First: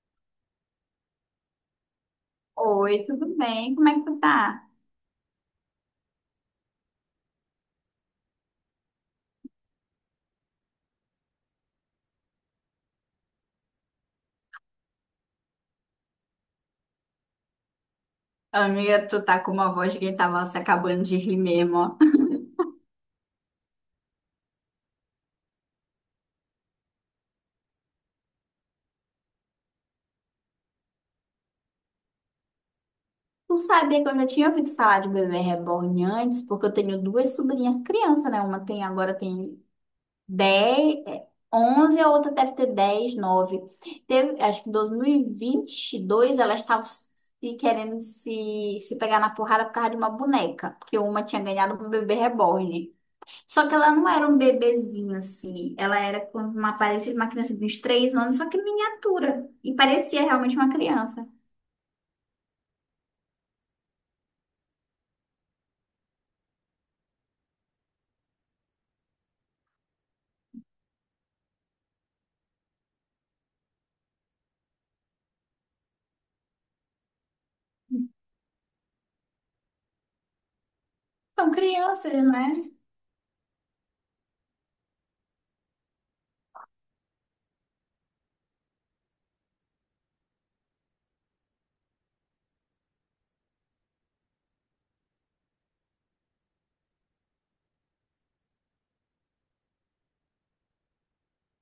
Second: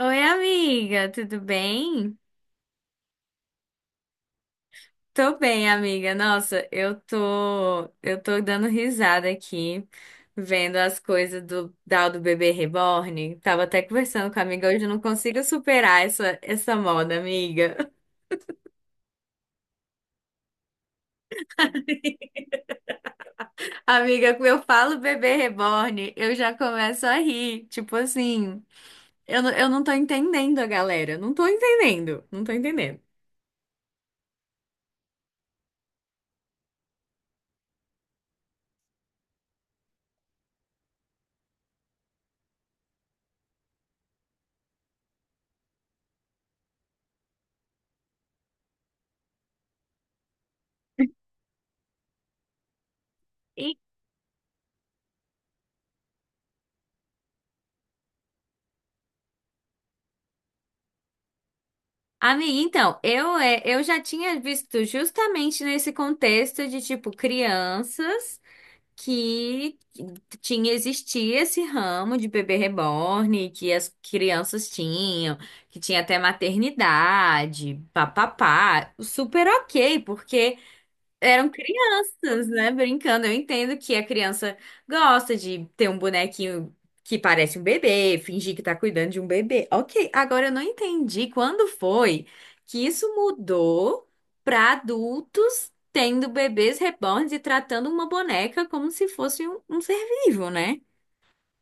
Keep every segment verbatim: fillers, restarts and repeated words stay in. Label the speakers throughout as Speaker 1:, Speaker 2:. Speaker 1: Oi, amiga, tudo bem?
Speaker 2: Oi, tudo bem? Como é que tu tá?
Speaker 1: Tô bem, amiga. Nossa, eu tô, eu tô dando risada aqui, vendo as coisas do tal do bebê reborn. Tava até conversando com a amiga hoje, eu não consigo superar essa essa moda, amiga.
Speaker 2: Amiga, tu tá com uma voz que tava se acabando de rir mesmo, ó.
Speaker 1: Amiga, quando eu falo bebê reborn, eu já começo a rir, tipo assim, eu, não- eu não tô entendendo a galera, não tô entendendo, não tô entendendo.
Speaker 2: Tu sabia que eu já tinha ouvido falar de bebê reborn antes, porque eu tenho duas sobrinhas criança, né? Uma tem agora tem dez, é, onze, a outra deve ter dez, nove. Teve, acho que em dois mil e vinte e dois elas estavam se querendo se, se pegar na porrada por causa de uma boneca, porque uma tinha ganhado um bebê reborn. Só que ela não era um bebezinho assim. Ela era com uma aparência de uma criança de uns três anos, só que miniatura. E parecia realmente uma criança.
Speaker 1: Amiga, então, eu, é, eu já tinha visto justamente nesse contexto de, tipo, crianças que tinha, existia esse ramo de bebê reborn, que as crianças tinham, que tinha até maternidade, papapá, super ok, porque eram
Speaker 2: São crianças,
Speaker 1: crianças,
Speaker 2: né?
Speaker 1: né? Brincando. Eu entendo que a criança gosta de ter um bonequinho que parece um bebê, fingir que tá cuidando de um bebê. Ok, agora eu não entendi quando foi que isso mudou pra adultos tendo bebês reborns e tratando uma boneca como se fosse um, um ser vivo, né?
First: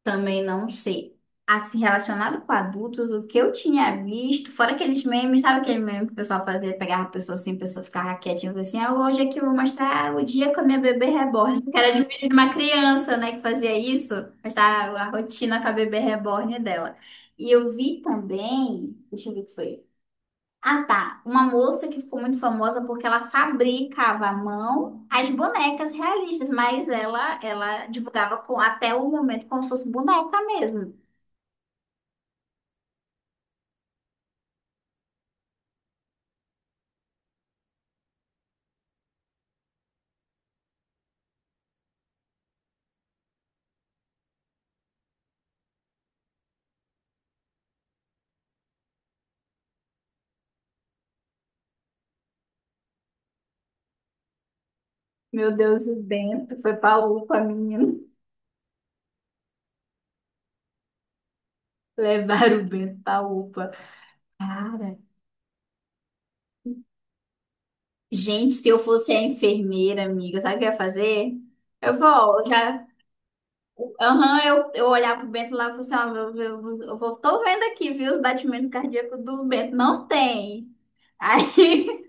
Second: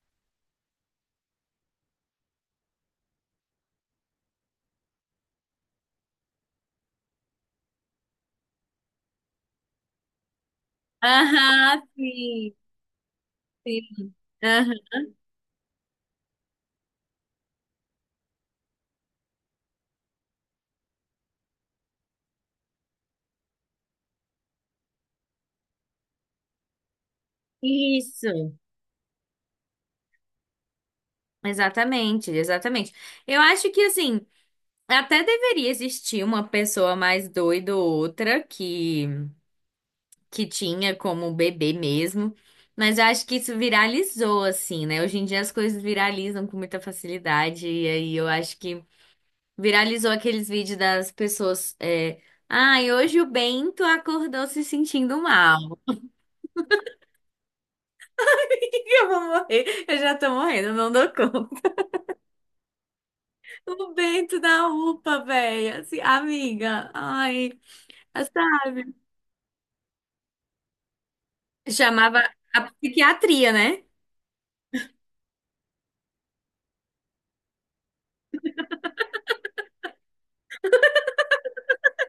Speaker 2: Também não sei. Assim, relacionado com adultos, o que eu tinha visto, fora aqueles memes, sabe aquele meme que o pessoal fazia, pegava a pessoa assim, a pessoa ficava quietinha, falava assim, ah, hoje aqui eu vou mostrar o dia com a minha bebê reborn. Que
Speaker 1: Aham,
Speaker 2: era de um vídeo de uma
Speaker 1: sim.
Speaker 2: criança, né, que fazia
Speaker 1: Sim.
Speaker 2: isso,
Speaker 1: Aham.
Speaker 2: mostrar a rotina com a bebê reborn dela. E eu vi também, deixa eu ver o que foi. Ah, tá. Uma moça que ficou muito famosa porque ela fabricava à mão as bonecas realistas, mas ela ela divulgava
Speaker 1: Isso.
Speaker 2: com, até o momento como se fosse boneca mesmo.
Speaker 1: Exatamente, exatamente. Eu acho que assim. Até deveria existir uma pessoa mais doida ou outra que, que tinha como bebê mesmo, mas eu acho que isso viralizou assim, né? Hoje em dia as coisas viralizam com muita facilidade, e aí eu acho que viralizou aqueles vídeos das pessoas. É. Ai, hoje o Bento acordou se sentindo
Speaker 2: Meu
Speaker 1: mal.
Speaker 2: Deus, o Bento foi pra UPA, menino.
Speaker 1: Eu vou morrer, eu já tô morrendo, não dou conta.
Speaker 2: Levaram o Bento pra UPA.
Speaker 1: O Bento da
Speaker 2: Cara,
Speaker 1: U P A, velho, assim, amiga, ai,
Speaker 2: gente, se eu
Speaker 1: sabe?
Speaker 2: fosse a enfermeira, amiga, sabe o que eu ia fazer? Eu vou,
Speaker 1: Chamava
Speaker 2: ó,
Speaker 1: a
Speaker 2: já.
Speaker 1: psiquiatria, né?
Speaker 2: Aham, eu, eu olhava pro Bento lá e falava assim: ó, eu, eu, eu vou, tô vendo aqui, viu, os batimentos cardíacos do Bento. Não tem. Aí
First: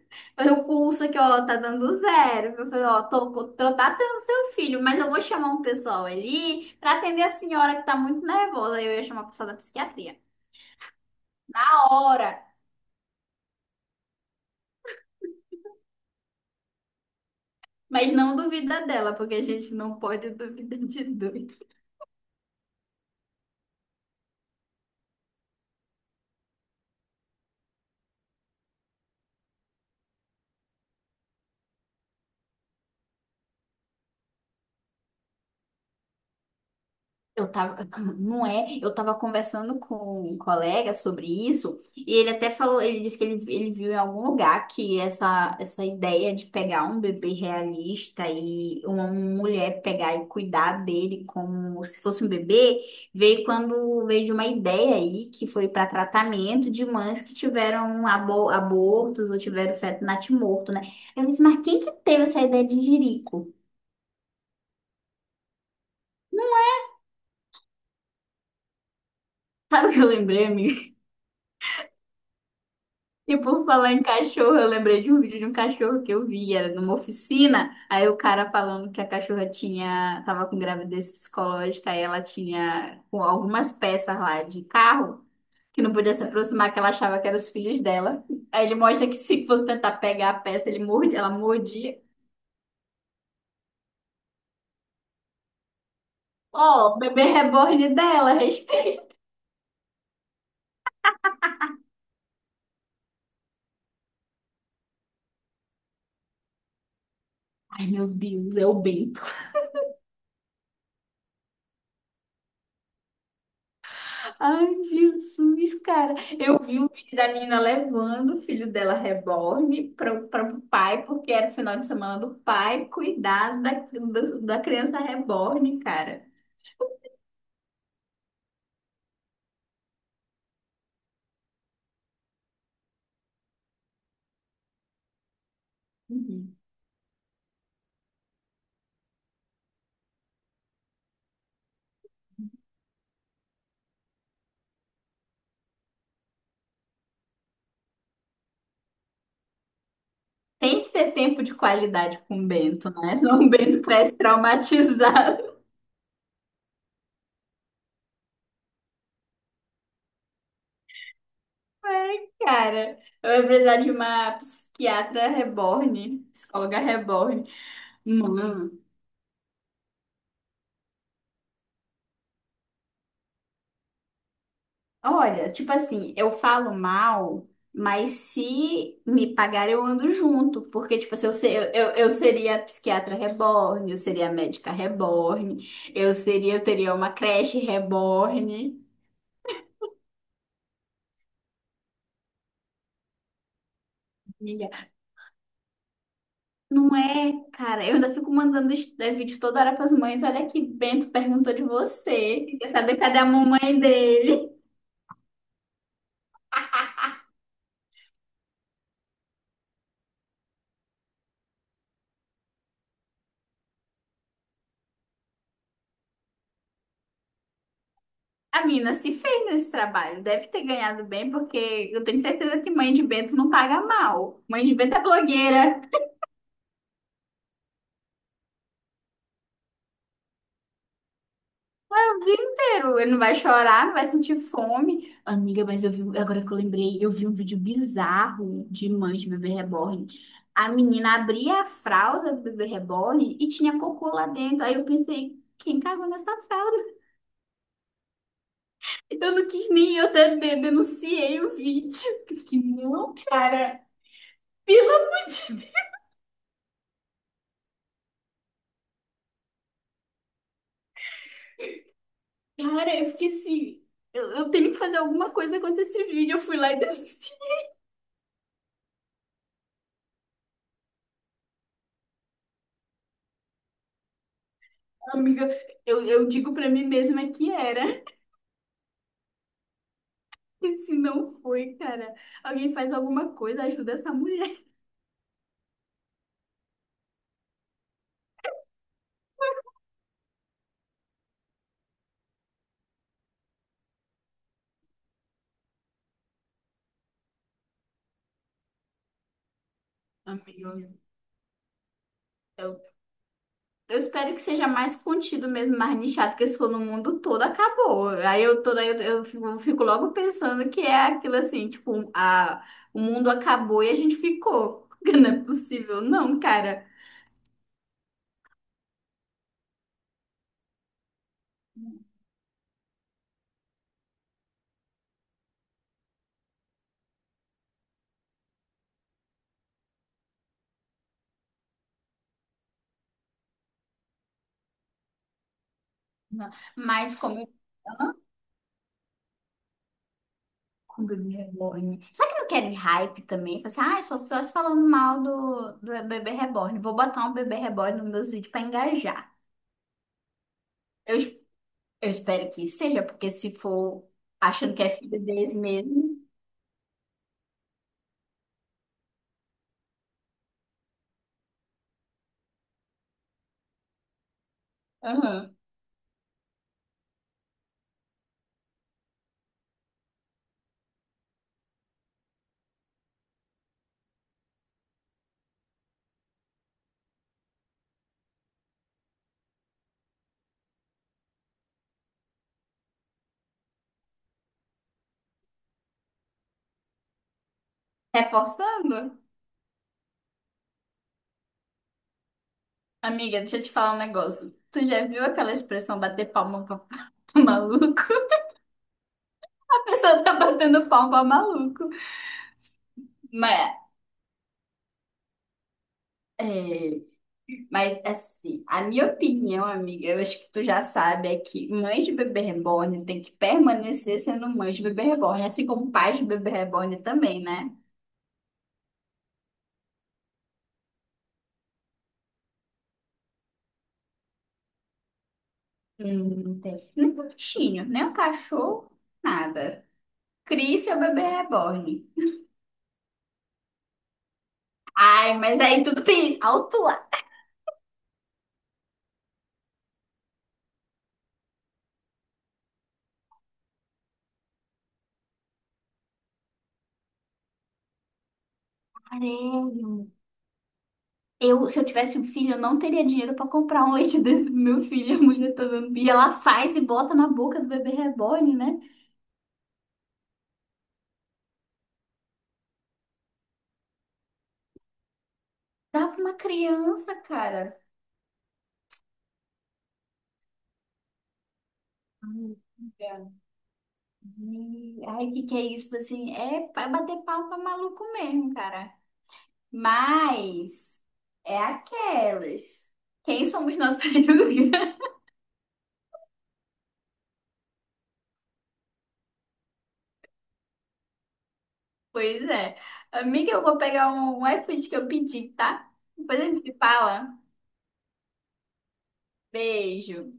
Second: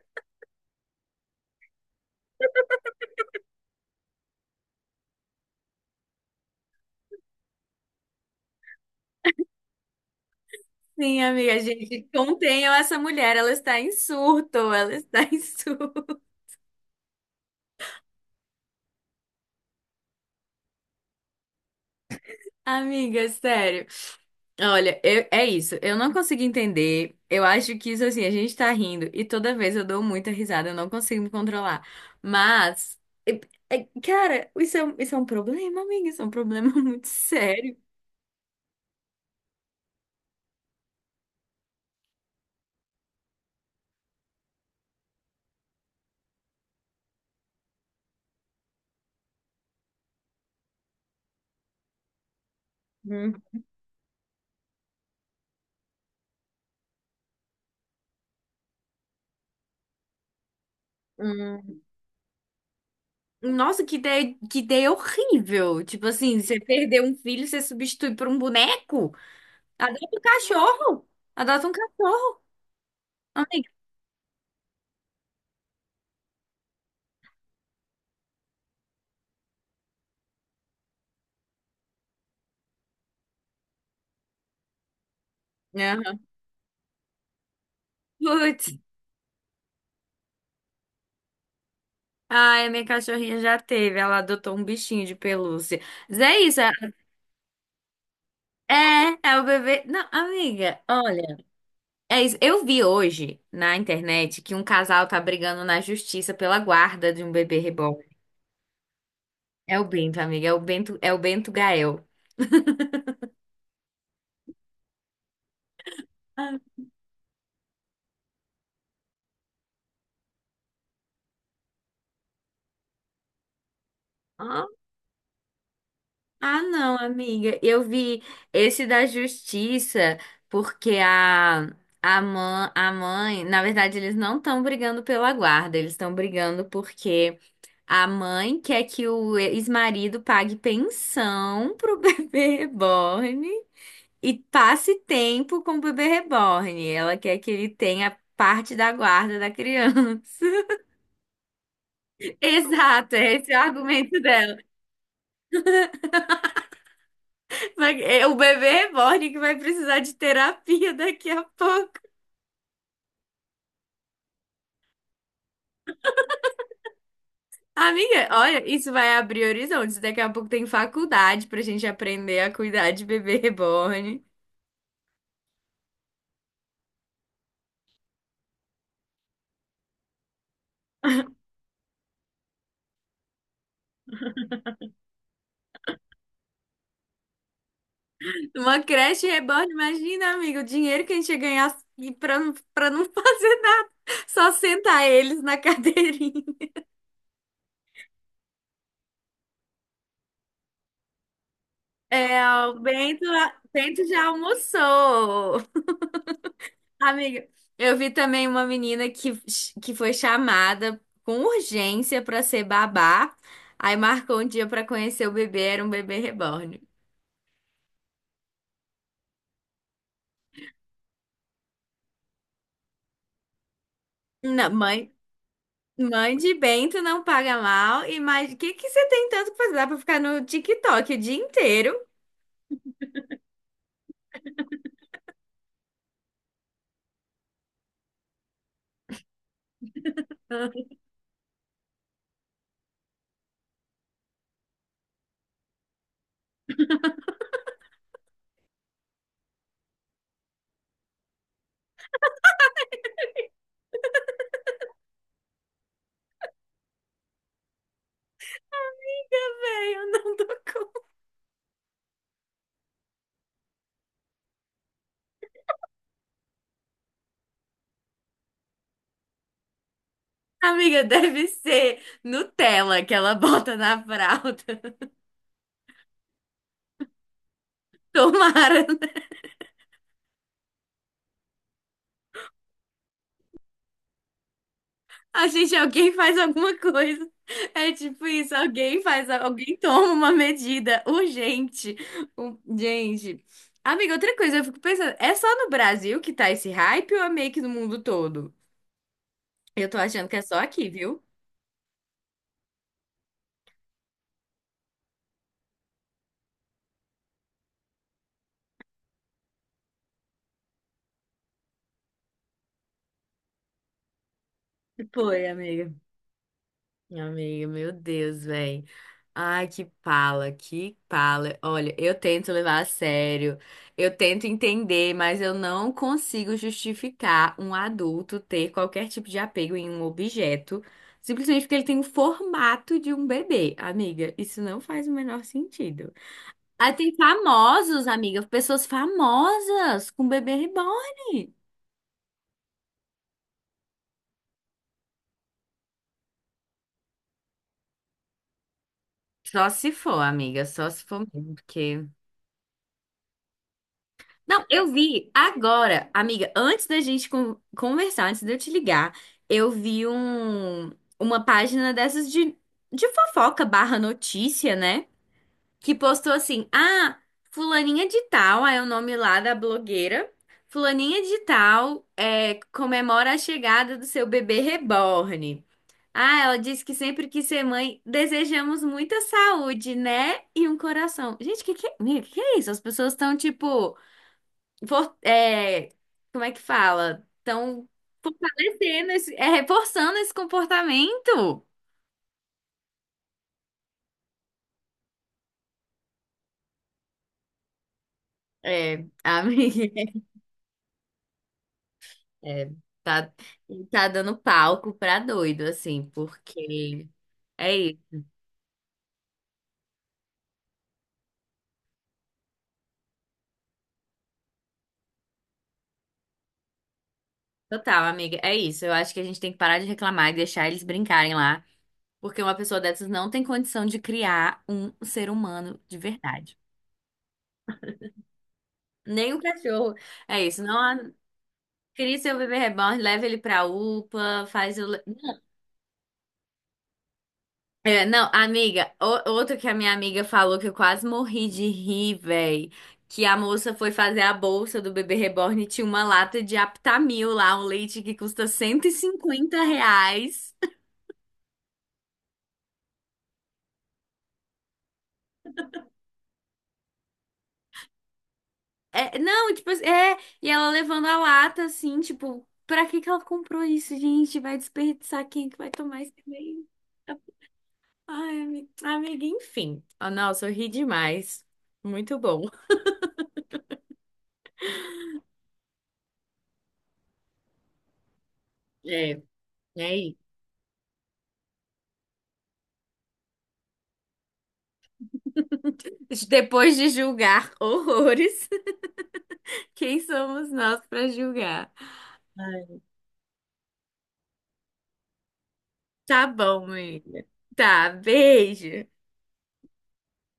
Speaker 2: eu pulso aqui, ó, tá dando zero. Eu falei, ó, tô, tô tratando seu filho, mas eu vou chamar um pessoal ali pra atender a senhora que tá muito nervosa. Aí Eu ia chamar o pessoal da psiquiatria.
Speaker 1: Sim, amiga,
Speaker 2: A
Speaker 1: gente,
Speaker 2: hora,
Speaker 1: contenham essa mulher, ela está em surto, ela está em surto.
Speaker 2: mas não duvida dela, porque a gente não pode duvidar de doido.
Speaker 1: Amiga, sério. Olha, eu- é isso, eu não consigo entender. Eu acho que isso assim, a gente tá rindo e toda vez eu dou muita risada, eu não consigo me controlar. Mas, é- é- cara, isso é, um- isso é um problema, amiga, isso é um problema muito
Speaker 2: Eu
Speaker 1: sério.
Speaker 2: tava, não é? Eu tava conversando com um colega sobre isso e ele até falou, ele disse que ele, ele viu em algum lugar que essa, essa ideia de pegar um bebê realista e uma mulher pegar e cuidar dele como se fosse um bebê,
Speaker 1: Hum,
Speaker 2: veio quando veio de uma ideia aí que foi para tratamento de mães que tiveram abo- abortos ou tiveram feto natimorto, né? Eu disse, mas quem
Speaker 1: hum.
Speaker 2: que teve essa ideia de jirico?
Speaker 1: Nossa, que ideia, que ideia horrível. Tipo assim, você perdeu um filho, você substitui por um boneco?
Speaker 2: Sabe o que
Speaker 1: Adota
Speaker 2: eu
Speaker 1: um
Speaker 2: lembrei, amigo?
Speaker 1: cachorro. Adota um cachorro.
Speaker 2: E
Speaker 1: Ai,
Speaker 2: por falar em cachorro, eu lembrei de um vídeo de um cachorro que eu vi, era numa oficina, aí o cara falando que a cachorra tinha, tava com gravidez psicológica, aí ela tinha com algumas peças lá de carro que não podia
Speaker 1: aham.
Speaker 2: se aproximar, que ela achava que eram os filhos dela. Aí
Speaker 1: Putz.
Speaker 2: ele mostra que se fosse tentar pegar a peça, ele morde, ela mordia.
Speaker 1: Ai, a minha cachorrinha já teve. Ela adotou um bichinho de pelúcia. Mas é isso.
Speaker 2: Ó,
Speaker 1: É,
Speaker 2: o bebê reborn dela, respeita.
Speaker 1: é é o bebê. Não, amiga, olha. É isso. Eu vi hoje na internet que um casal tá brigando na justiça pela guarda de um bebê
Speaker 2: Ai,
Speaker 1: reborn.
Speaker 2: meu Deus, é o Bento.
Speaker 1: É o Bento, amiga. É o Bento, é o Bento Gael.
Speaker 2: Ai, Jesus, cara. Eu vi um vídeo da menina levando o filho dela reborn para o pai, porque era o final de semana do pai cuidar da, do- da
Speaker 1: Ah.
Speaker 2: criança reborn, cara.
Speaker 1: Ah, não, amiga. Eu vi esse da justiça, porque a, a, mãe, a mãe, na verdade, eles não estão brigando pela guarda, eles estão
Speaker 2: Uhum.
Speaker 1: brigando porque a mãe quer que o ex-marido pague pensão pro bebê reborn e passe tempo com o bebê reborn. Ela quer que ele tenha parte da guarda da criança.
Speaker 2: Tem que ter tempo de qualidade com o Bento,
Speaker 1: Exato,
Speaker 2: né?
Speaker 1: é
Speaker 2: Senão o
Speaker 1: esse o
Speaker 2: Bento cresce
Speaker 1: argumento dela.
Speaker 2: traumatizado,
Speaker 1: Vai- é o bebê reborn que vai precisar de terapia daqui a pouco.
Speaker 2: cara. Eu ia precisar de uma psiquiatra reborn, psicóloga reborn.
Speaker 1: Amiga, olha,
Speaker 2: Mano.
Speaker 1: isso vai abrir horizontes. Daqui a pouco tem faculdade pra gente aprender a cuidar de bebê reborn.
Speaker 2: Olha, tipo assim, eu falo mal, mas se me pagar, eu ando junto. Porque, tipo assim, eu, se- eu, eu, eu seria psiquiatra reborn, eu seria médica reborn, eu seria, eu teria uma creche reborn.
Speaker 1: Uma creche reborn, imagina, amiga, o dinheiro que a gente ia ganhar e pra, não- pra não fazer nada, só
Speaker 2: Amiga,
Speaker 1: sentar eles na cadeirinha.
Speaker 2: não é, cara, eu ainda fico mandando est- eh, vídeo toda hora pras mães. Olha que Bento perguntou de
Speaker 1: É,
Speaker 2: você. Quer
Speaker 1: o
Speaker 2: saber cadê
Speaker 1: Bento,
Speaker 2: a mamãe
Speaker 1: Bento já
Speaker 2: dele?
Speaker 1: almoçou. Amiga, eu vi também uma menina que, que foi chamada com urgência pra ser babá. Aí marcou um dia pra conhecer o bebê, era um bebê reborn.
Speaker 2: A mina se fez nesse trabalho, deve ter ganhado bem, porque eu tenho certeza que mãe de Bento não paga mal. Mãe
Speaker 1: Não,
Speaker 2: de Bento é
Speaker 1: mãe,
Speaker 2: blogueira.
Speaker 1: mãe de bento não paga mal. E mais, o que que você tem tanto que fazer? Dá pra ficar no TikTok o dia inteiro?
Speaker 2: O dia inteiro. Ele não vai chorar, não vai sentir fome. Amiga, mas eu vi, agora que eu lembrei, eu vi um vídeo bizarro de mãe de bebê reborn. A menina abria a fralda do bebê reborn e tinha cocô lá dentro. Aí eu pensei, quem cagou nessa fralda? Eu não quis nem, Eu até de- denunciei o vídeo. Eu fiquei, não, cara, pelo amor de Deus.
Speaker 1: Véi, eu não dou conta.
Speaker 2: Cara, eu fiquei assim, eu, eu tenho que fazer alguma coisa contra esse vídeo. Eu fui lá e denunciei.
Speaker 1: Amiga, deve ser Nutella que ela bota na fralda.
Speaker 2: Amiga, eu, eu digo pra mim mesma que era.
Speaker 1: Tomara.
Speaker 2: Se não foi, cara, alguém faz alguma coisa, ajuda essa mulher.
Speaker 1: A gente, alguém faz alguma coisa. É tipo isso, alguém faz, alguém toma uma medida urgente. Um- Gente. Amiga, outra coisa, eu fico pensando, é só no Brasil que tá esse hype ou é meio que no mundo todo? Eu tô achando que é só
Speaker 2: Amigo,
Speaker 1: aqui, viu?
Speaker 2: eu, eu espero que seja mais contido mesmo, mais nichado, porque se for no mundo todo, acabou. Aí eu toda eu, eu fico fico logo pensando que é aquilo assim, tipo, a, o mundo acabou e a gente ficou. Porque não é
Speaker 1: Foi, amiga.
Speaker 2: possível, não, cara.
Speaker 1: Amiga, meu Deus, velho. Ai, que pala, que pala. Olha, eu tento levar a sério, eu tento entender, mas eu não consigo justificar um adulto ter qualquer tipo de apego em um objeto, simplesmente porque ele tem o formato de um bebê. Amiga, isso não faz o menor sentido.
Speaker 2: Não.
Speaker 1: Aí tem
Speaker 2: Mas como eu
Speaker 1: famosos,
Speaker 2: amo
Speaker 1: amiga, pessoas famosas com bebê
Speaker 2: bebê
Speaker 1: reborn.
Speaker 2: reborn. Será que não querem hype também? Fala assim, ah, só estás falando mal do, do bebê reborn. Vou botar um bebê reborn nos meus vídeos pra engajar.
Speaker 1: Só se for, amiga, só se
Speaker 2: Eu
Speaker 1: for mesmo, porque.
Speaker 2: Eu espero que seja, porque se for
Speaker 1: Não,
Speaker 2: achando que
Speaker 1: eu
Speaker 2: é filho
Speaker 1: vi
Speaker 2: deles
Speaker 1: agora,
Speaker 2: mesmo,
Speaker 1: amiga, antes da gente con- conversar, antes de eu te ligar, eu vi um, uma página dessas de, de fofoca barra notícia, né?
Speaker 2: aham,
Speaker 1: Que postou assim, ah, fulaninha de tal, aí é o nome lá da blogueira, fulaninha de tal é, comemora a chegada do seu bebê reborn. Ah, ela disse que sempre quis ser mãe, desejamos muita saúde, né? E um coração. Gente, que que, é, amiga, que que é isso? As pessoas estão tipo for- é, como é que fala? Estão fortalecendo
Speaker 2: reforçando.
Speaker 1: esse, é, reforçando esse comportamento.
Speaker 2: Amiga, deixa eu te falar um negócio. Tu já viu aquela expressão bater palma pra maluco?
Speaker 1: É, amiga,
Speaker 2: A pessoa tá batendo palma pra maluco.
Speaker 1: é, tá,
Speaker 2: Mas,
Speaker 1: tá dando palco pra doido, assim,
Speaker 2: é,
Speaker 1: porque é
Speaker 2: mas
Speaker 1: isso.
Speaker 2: assim, a minha opinião, amiga, eu acho que tu já sabe, é que mãe de bebê reborn tem que permanecer sendo mãe de bebê reborn, assim como pai de bebê reborn também, né?
Speaker 1: Total, amiga, é isso. Eu acho que a gente tem que parar de reclamar e deixar eles brincarem lá, porque uma pessoa dessas não tem condição de criar um ser humano de
Speaker 2: Hum,
Speaker 1: verdade.
Speaker 2: não tem. Nem um bichinho, nem um cachorro,
Speaker 1: Nem o
Speaker 2: nada.
Speaker 1: cachorro. É isso, não.
Speaker 2: Crie
Speaker 1: Há-
Speaker 2: seu bebê reborn.
Speaker 1: Cria seu bebê reborn, leva ele pra U P A, faz o
Speaker 2: Ai, mas aí tudo tem alto lá.
Speaker 1: É, não, amiga, o- outro que a minha amiga falou que eu quase morri de rir, véi. Que a moça foi fazer a bolsa do bebê reborn e tinha uma lata de Aptamil lá, um leite que custa cento e cinquenta
Speaker 2: Caralho.
Speaker 1: reais.
Speaker 2: Eu, se eu tivesse um filho, eu não teria dinheiro pra comprar um leite desse pro meu filho. A mulher tá dando. E ela faz e bota na boca do bebê reborn, né?
Speaker 1: É, não, tipo, assim, é, e ela levando a lata assim, tipo, pra que que ela comprou isso, gente? Vai desperdiçar quem é que vai tomar
Speaker 2: Dá
Speaker 1: isso
Speaker 2: pra uma
Speaker 1: também?
Speaker 2: criança, cara.
Speaker 1: Ai, ami- amiga, enfim. Ah, nossa, eu ri demais. Muito bom.
Speaker 2: Ai, cara. E- ai, que que é isso? Tipo assim, é pra bater palma pra maluco mesmo, cara.
Speaker 1: É, é
Speaker 2: Mas é aquelas. Quem somos nós para julgar?
Speaker 1: isso. Depois de julgar horrores. Quem somos nós para julgar?
Speaker 2: Pois é.
Speaker 1: Ai,
Speaker 2: Amiga, eu vou pegar um, um iFood que eu pedi, tá?
Speaker 1: tá
Speaker 2: Depois a gente
Speaker 1: bom,
Speaker 2: se
Speaker 1: amiga.
Speaker 2: fala.
Speaker 1: Tá, beijo.
Speaker 2: Beijo.